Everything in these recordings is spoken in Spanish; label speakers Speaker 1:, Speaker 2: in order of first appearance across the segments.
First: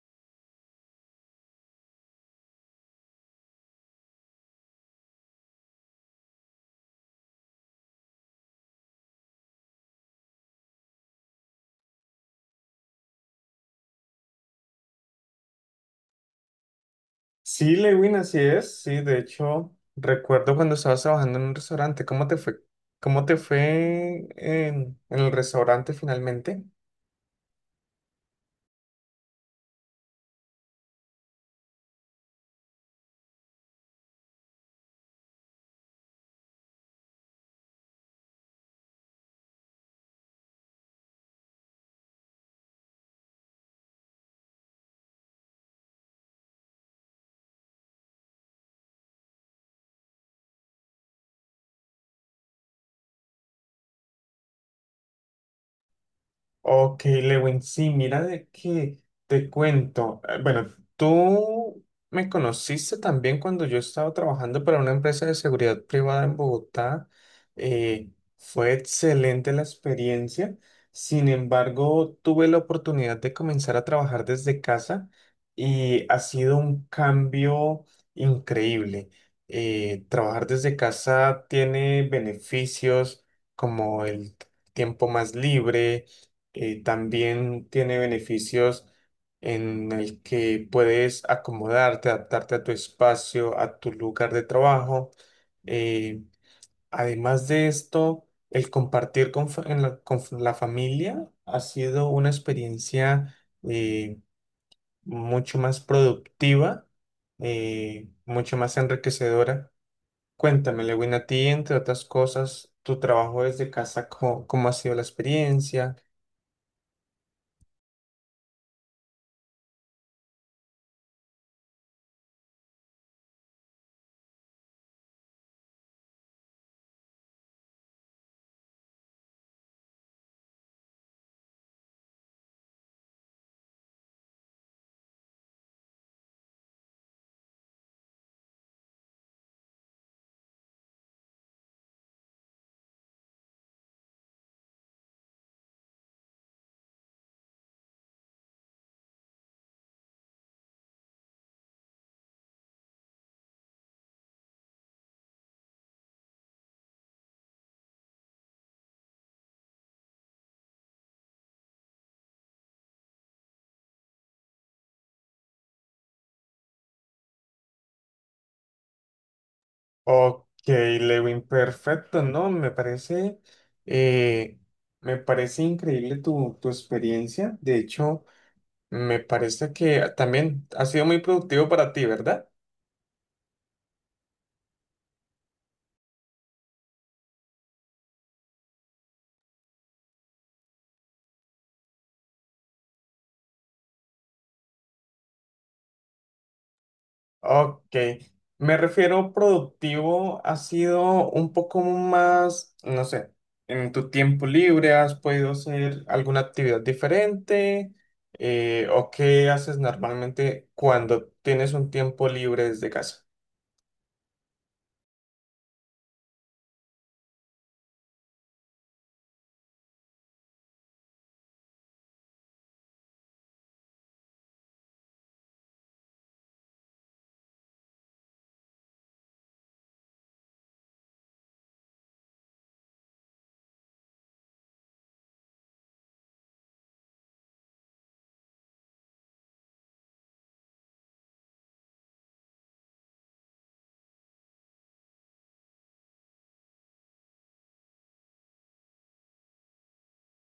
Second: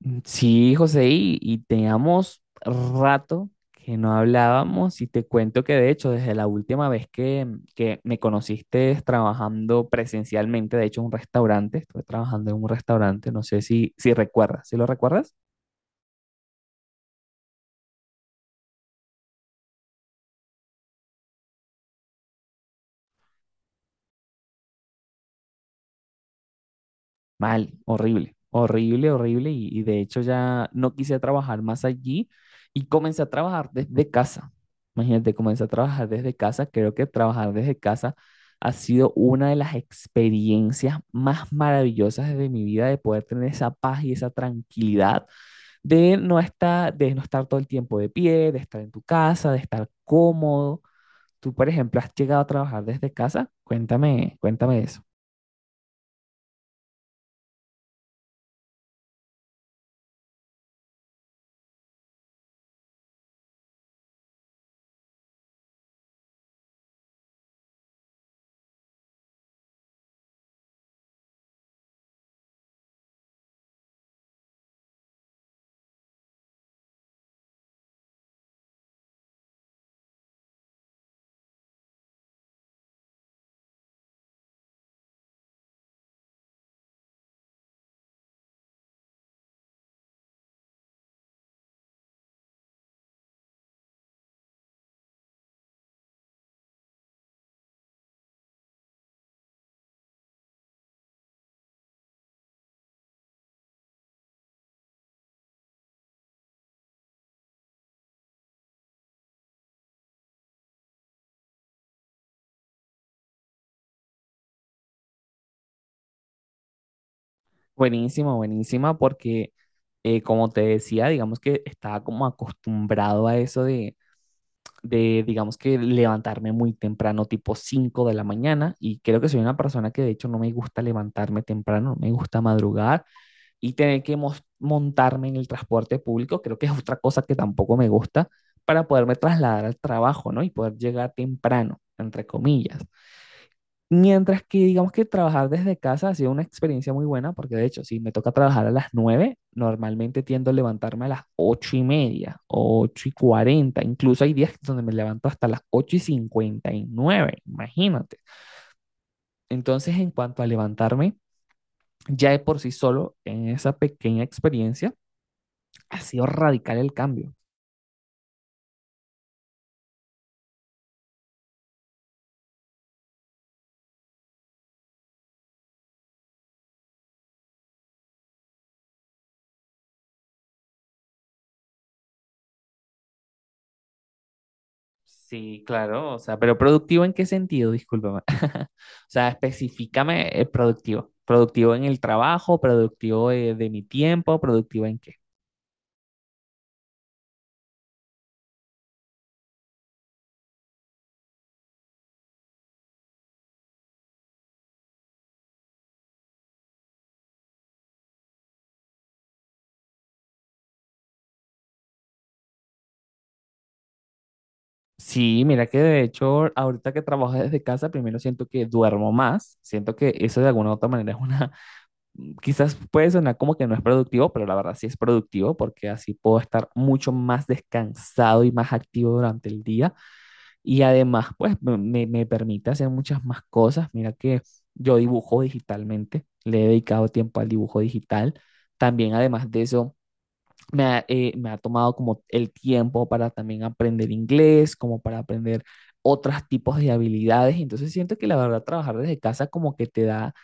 Speaker 1: Mm, sí, José, y teníamos rato que no hablábamos y te cuento que de hecho desde la última vez que me conociste trabajando presencialmente, de hecho en un restaurante, estuve trabajando en un restaurante, no sé si recuerdas, ¿sí lo recuerdas?
Speaker 2: Sí, Lewin, así es. Sí, de hecho, recuerdo cuando estabas trabajando en un restaurante, ¿cómo te fue? ¿Cómo te fue en, el restaurante finalmente?
Speaker 1: Mal, horrible, horrible, horrible. Y de hecho ya no quise trabajar más allí y comencé a trabajar desde casa. Imagínate, comencé a trabajar desde casa. Creo que trabajar desde casa ha sido una de las experiencias más maravillosas de mi vida, de poder tener esa paz y esa tranquilidad de no estar todo el tiempo de pie, de estar en tu casa, de estar cómodo. Tú, por ejemplo, has llegado a trabajar desde casa. Cuéntame, cuéntame eso.
Speaker 2: Ok, Lewin, sí, mira de qué te cuento. Bueno, tú me conociste también cuando yo estaba trabajando para una empresa de seguridad privada en Bogotá. Eh, Fue excelente la experiencia. Sin embargo, tuve la oportunidad de comenzar a trabajar desde casa y ha sido un cambio increíble. Trabajar desde casa tiene beneficios como el tiempo más libre, también tiene beneficios en el que puedes acomodarte, adaptarte a tu espacio, a tu lugar de trabajo. Eh, Además de esto, el compartir en la, con la familia ha sido una experiencia, eh, mucho más productiva, mucho más enriquecedora. Cuéntame, Lewin, a ti, entre otras cosas, tu trabajo desde casa, ¿cómo ha sido la experiencia?
Speaker 1: Buenísima, buenísima, porque como te decía, digamos que estaba como acostumbrado a digamos que levantarme muy temprano, tipo 5 de la mañana, y creo que soy una persona que de hecho no me gusta levantarme temprano, no me gusta madrugar y tener que montarme en el transporte público, creo que es otra cosa que tampoco me gusta para poderme trasladar al trabajo, ¿no? Y poder llegar temprano, entre comillas. Mientras que digamos que trabajar desde casa ha sido una experiencia muy buena, porque de hecho, si me toca trabajar a las 9 normalmente tiendo a levantarme a las 8 y media, 8 y 40, incluso hay días donde me levanto hasta las 8 y 59, imagínate. Entonces, en cuanto a levantarme, ya de por sí solo, en esa pequeña experiencia, ha sido radical el cambio.
Speaker 2: Ok, Lewin, perfecto, ¿no? Eh, me parece increíble tu experiencia. De hecho, me parece que también ha sido muy productivo para ti, ¿verdad?
Speaker 1: Sí, claro, o sea, pero productivo en qué sentido, discúlpame. O sea, especificame productivo. Productivo en el trabajo, productivo de mi tiempo, productivo en qué.
Speaker 2: Ok, me refiero productivo, ha sido un poco más, no sé, en tu tiempo libre, ¿has podido hacer alguna actividad diferente? ¿O qué haces normalmente cuando tienes un tiempo libre desde casa?
Speaker 1: Sí, mira que de hecho, ahorita que trabajo desde casa, primero siento que duermo más. Siento que eso de alguna u otra manera es una, quizás puede sonar como que no es productivo, pero la verdad sí es productivo porque así puedo estar mucho más descansado y más activo durante el día. Y además, pues me permite hacer muchas más cosas. Mira que yo dibujo digitalmente, le he dedicado tiempo al dibujo digital. También, además de eso, me ha tomado como el tiempo para también aprender inglés, como para aprender otros tipos de habilidades. Entonces siento que la verdad trabajar desde casa como que te da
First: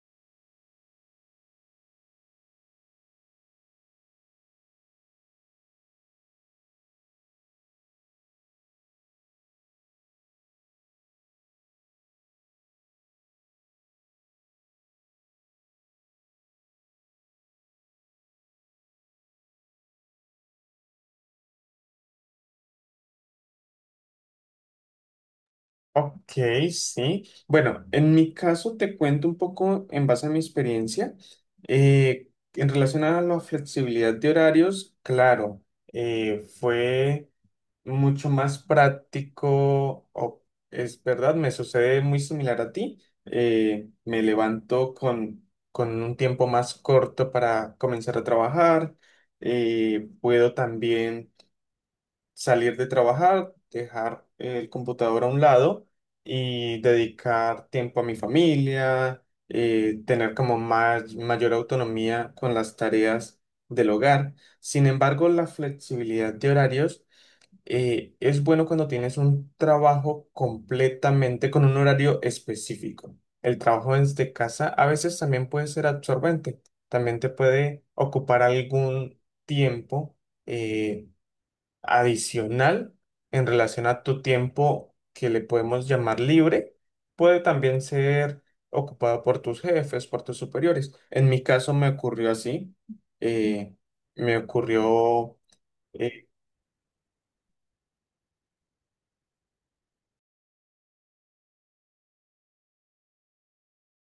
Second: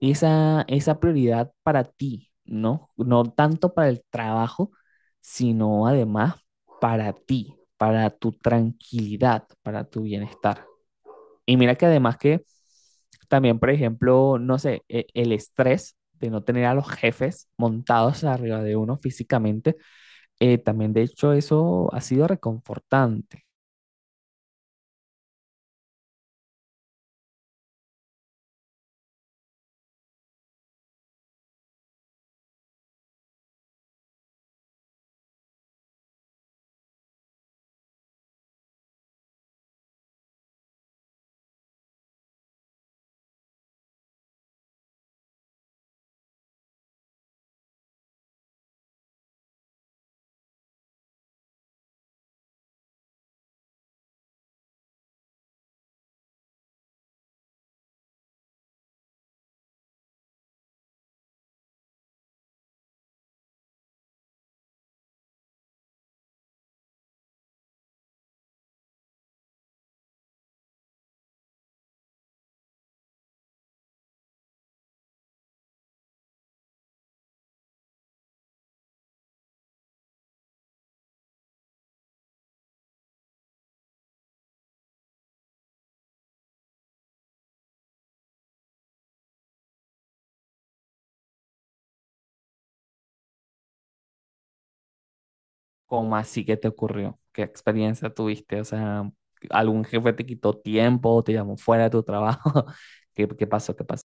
Speaker 1: esa prioridad para ti, ¿no? No tanto para el trabajo, sino además para ti, para tu tranquilidad, para tu bienestar. Y mira que además que también, por ejemplo, no sé, el estrés de no tener a los jefes montados arriba de uno físicamente también, de hecho, eso ha sido reconfortante.
Speaker 2: Ok, sí. Bueno, en mi caso te cuento un poco en base a mi experiencia. En relación a la flexibilidad de horarios, claro, fue mucho más práctico, es verdad, me sucede muy similar a ti. Me levanto con un tiempo más corto para comenzar a trabajar. Puedo también salir de trabajar, dejar el computador a un lado y dedicar tiempo a mi familia, tener como más, mayor autonomía con las tareas del hogar. Sin embargo, la flexibilidad de horarios, es bueno cuando tienes un trabajo completamente con un horario específico. El trabajo desde casa a veces también puede ser absorbente, también te puede ocupar algún tiempo eh, adicional en relación a tu tiempo que le podemos llamar libre, puede también ser ocupado por tus jefes, por tus superiores. En mi caso me ocurrió así, eh, me ocurrió,
Speaker 1: ¿Cómo
Speaker 2: eh,
Speaker 1: así que te ocurrió? ¿Qué experiencia tuviste? O sea, ¿algún jefe te quitó tiempo, te llamó fuera de tu trabajo? ¿Qué, qué pasó? ¿Qué pasó?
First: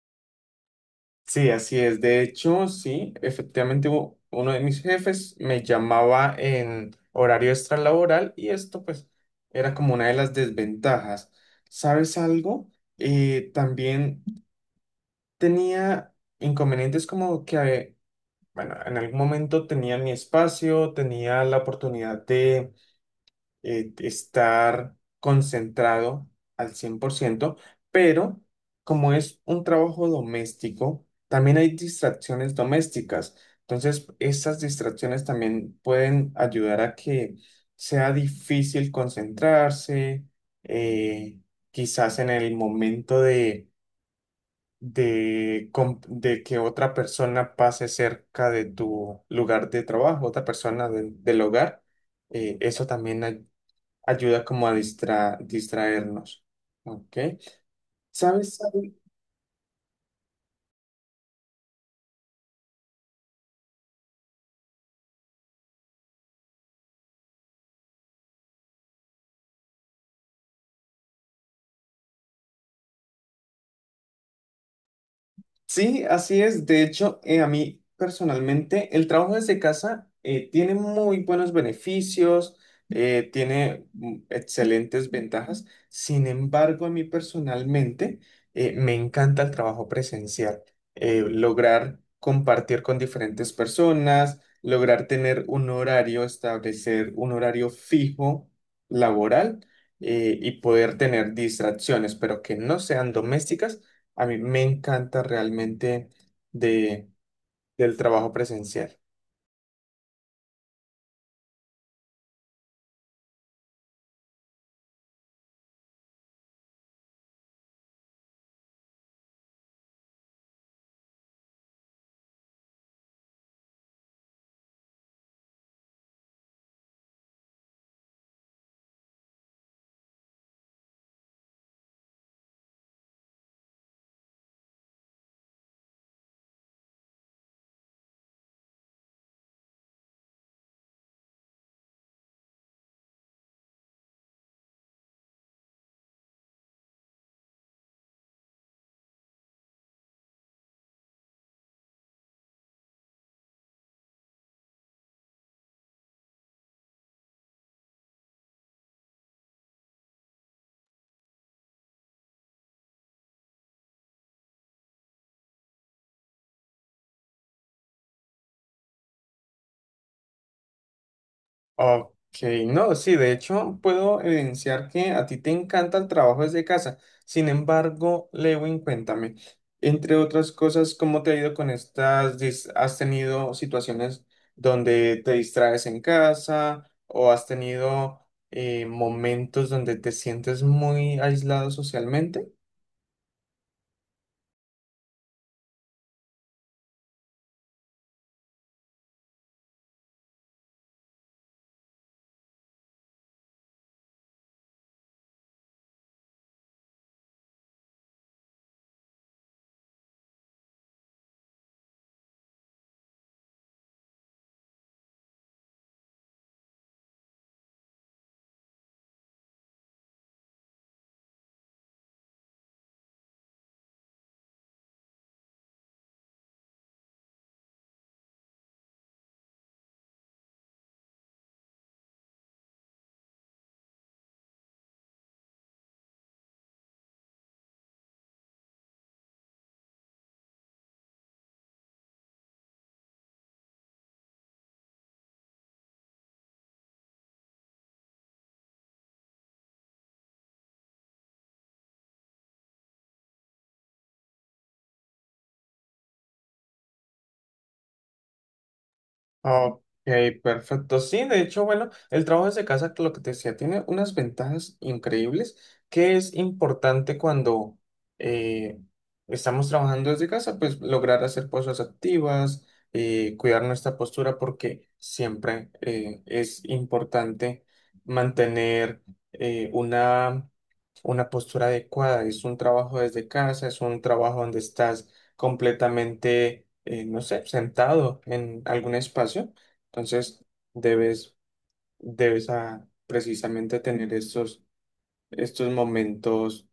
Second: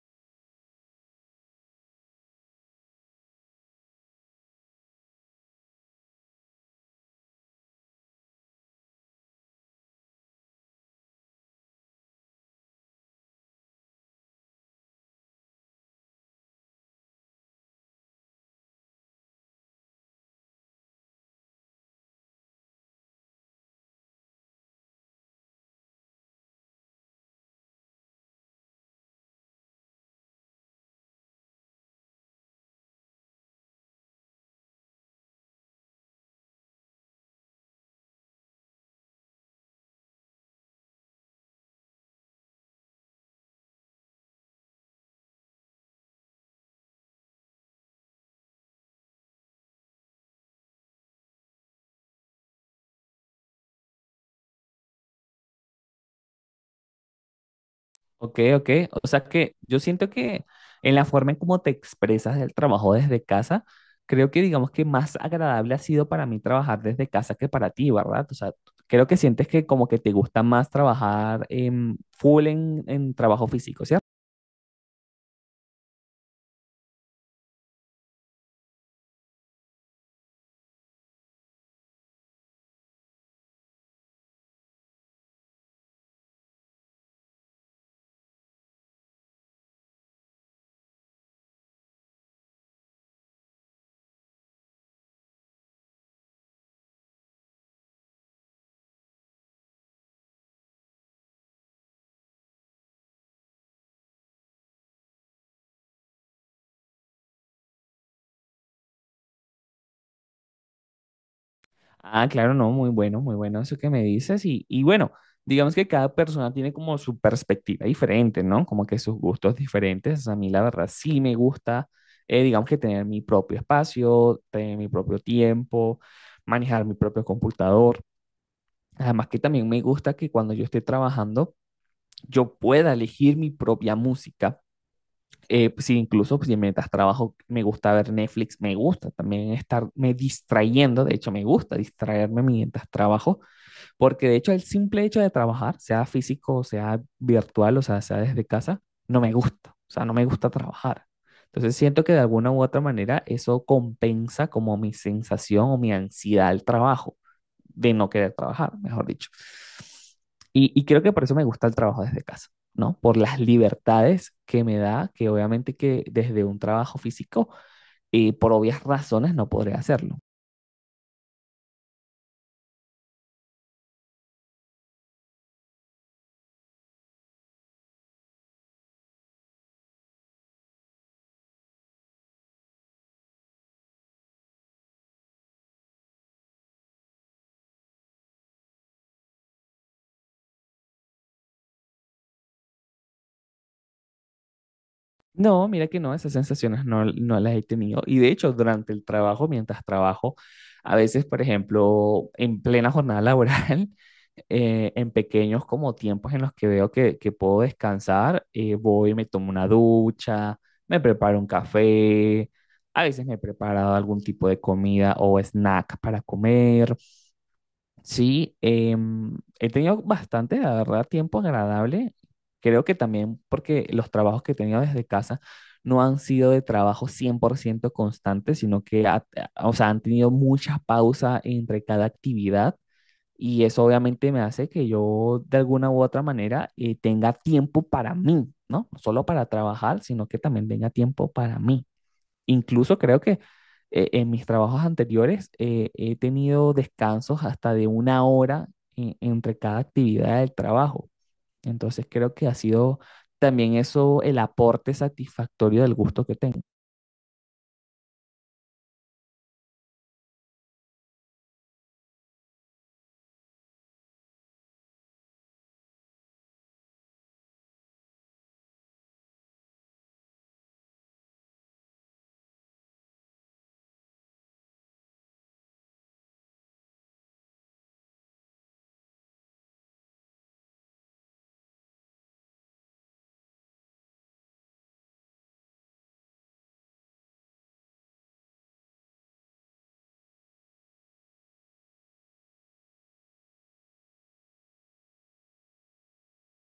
Speaker 2: sí, así es. De hecho, sí, efectivamente uno de mis jefes me llamaba en horario extralaboral y esto pues era como una de las desventajas. ¿Sabes algo? También tenía inconvenientes como que, bueno, en algún momento tenía mi espacio, tenía la oportunidad de estar concentrado al cien por ciento, pero como es un trabajo doméstico, también hay distracciones domésticas. Entonces, esas distracciones también pueden ayudar a que sea difícil concentrarse, eh, quizás en el momento de de que otra persona pase cerca de tu lugar de trabajo, otra persona del hogar, eso también ayuda como a distraernos. ¿Ok?
Speaker 1: Ok,
Speaker 2: ¿Sabes?
Speaker 1: ok. O sea que yo siento que en la forma en cómo te expresas del trabajo desde casa, creo que digamos que más agradable ha sido para mí trabajar desde casa que para ti, ¿verdad? O sea, creo que sientes que como que te gusta más trabajar en full en trabajo físico, ¿cierto?
Speaker 2: Sí, así es. De hecho, a mí personalmente el trabajo desde casa, tiene muy buenos beneficios, tiene mm, excelentes ventajas. Sin embargo, a mí personalmente, me encanta el trabajo presencial. Lograr compartir con diferentes personas, lograr tener un horario, establecer un horario fijo laboral, y poder tener distracciones, pero que no sean domésticas, a mí me encanta realmente de, del trabajo presencial.
Speaker 1: Ah, claro, no, muy bueno, muy bueno eso que me dices. Y bueno, digamos que cada persona tiene como su perspectiva diferente, ¿no? Como que sus gustos diferentes. A mí, la verdad, sí me gusta, digamos que tener mi propio espacio, tener mi propio tiempo, manejar mi propio computador. Además que también me gusta que cuando yo esté trabajando, yo pueda elegir mi propia música. Sí, incluso pues, si mientras trabajo me gusta ver Netflix, me gusta también estarme distrayendo, de hecho me gusta distraerme mientras trabajo porque de hecho el simple hecho de trabajar, sea físico, sea virtual, o sea, sea desde casa, no me gusta. O sea, no me gusta trabajar. Entonces siento que de alguna u otra manera eso compensa como mi sensación o mi ansiedad al trabajo, de no querer trabajar, mejor dicho. Y creo que por eso me gusta el trabajo desde casa, ¿no? Por las libertades que me da, que obviamente que desde un trabajo físico, por obvias razones, no podré hacerlo.
Speaker 2: Ok, no, sí, de hecho puedo evidenciar que a ti te encanta el trabajo desde casa. Sin embargo, Lewin, cuéntame, entre otras cosas, ¿cómo te ha ido con estas? ¿Has tenido situaciones donde te distraes en casa o has tenido, momentos donde te sientes muy aislado socialmente?
Speaker 1: No, mira que no, esas sensaciones no, no las he tenido. Y de hecho, durante el trabajo, mientras trabajo, a veces, por ejemplo, en plena jornada laboral, en pequeños como tiempos en los que veo que puedo descansar, voy, y me tomo una ducha, me preparo un café, a veces me he preparado algún tipo de comida o snack para comer. Sí, he tenido bastante, la verdad, tiempo agradable. Creo que también porque los trabajos que he tenido desde casa no han sido de trabajo 100% constante, sino que o sea, han tenido muchas pausas entre cada actividad y eso obviamente me hace que yo de alguna u otra manera tenga tiempo para mí, ¿no? No solo para trabajar, sino que también tenga tiempo para mí. Incluso creo que en mis trabajos anteriores he tenido descansos hasta de 1 hora entre cada actividad del trabajo. Entonces creo que ha sido también eso el aporte satisfactorio del gusto que tengo.
Speaker 2: Ok, perfecto. Sí, de hecho, bueno, el trabajo desde casa, lo que te decía, tiene unas ventajas increíbles que es importante cuando eh, estamos trabajando desde casa, pues lograr hacer cosas activas, cuidar nuestra postura, porque siempre es importante mantener, eh, una una postura adecuada. Es un trabajo desde casa, es un trabajo donde estás completamente, no sé, sentado en algún espacio. Entonces, debes, debes ah, precisamente tener estos momentos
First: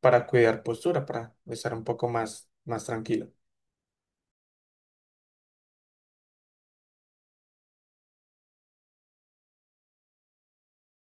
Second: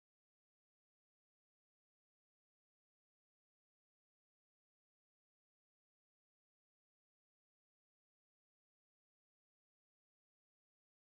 Speaker 2: para cuidar postura, para estar un poco más, más tranquilo.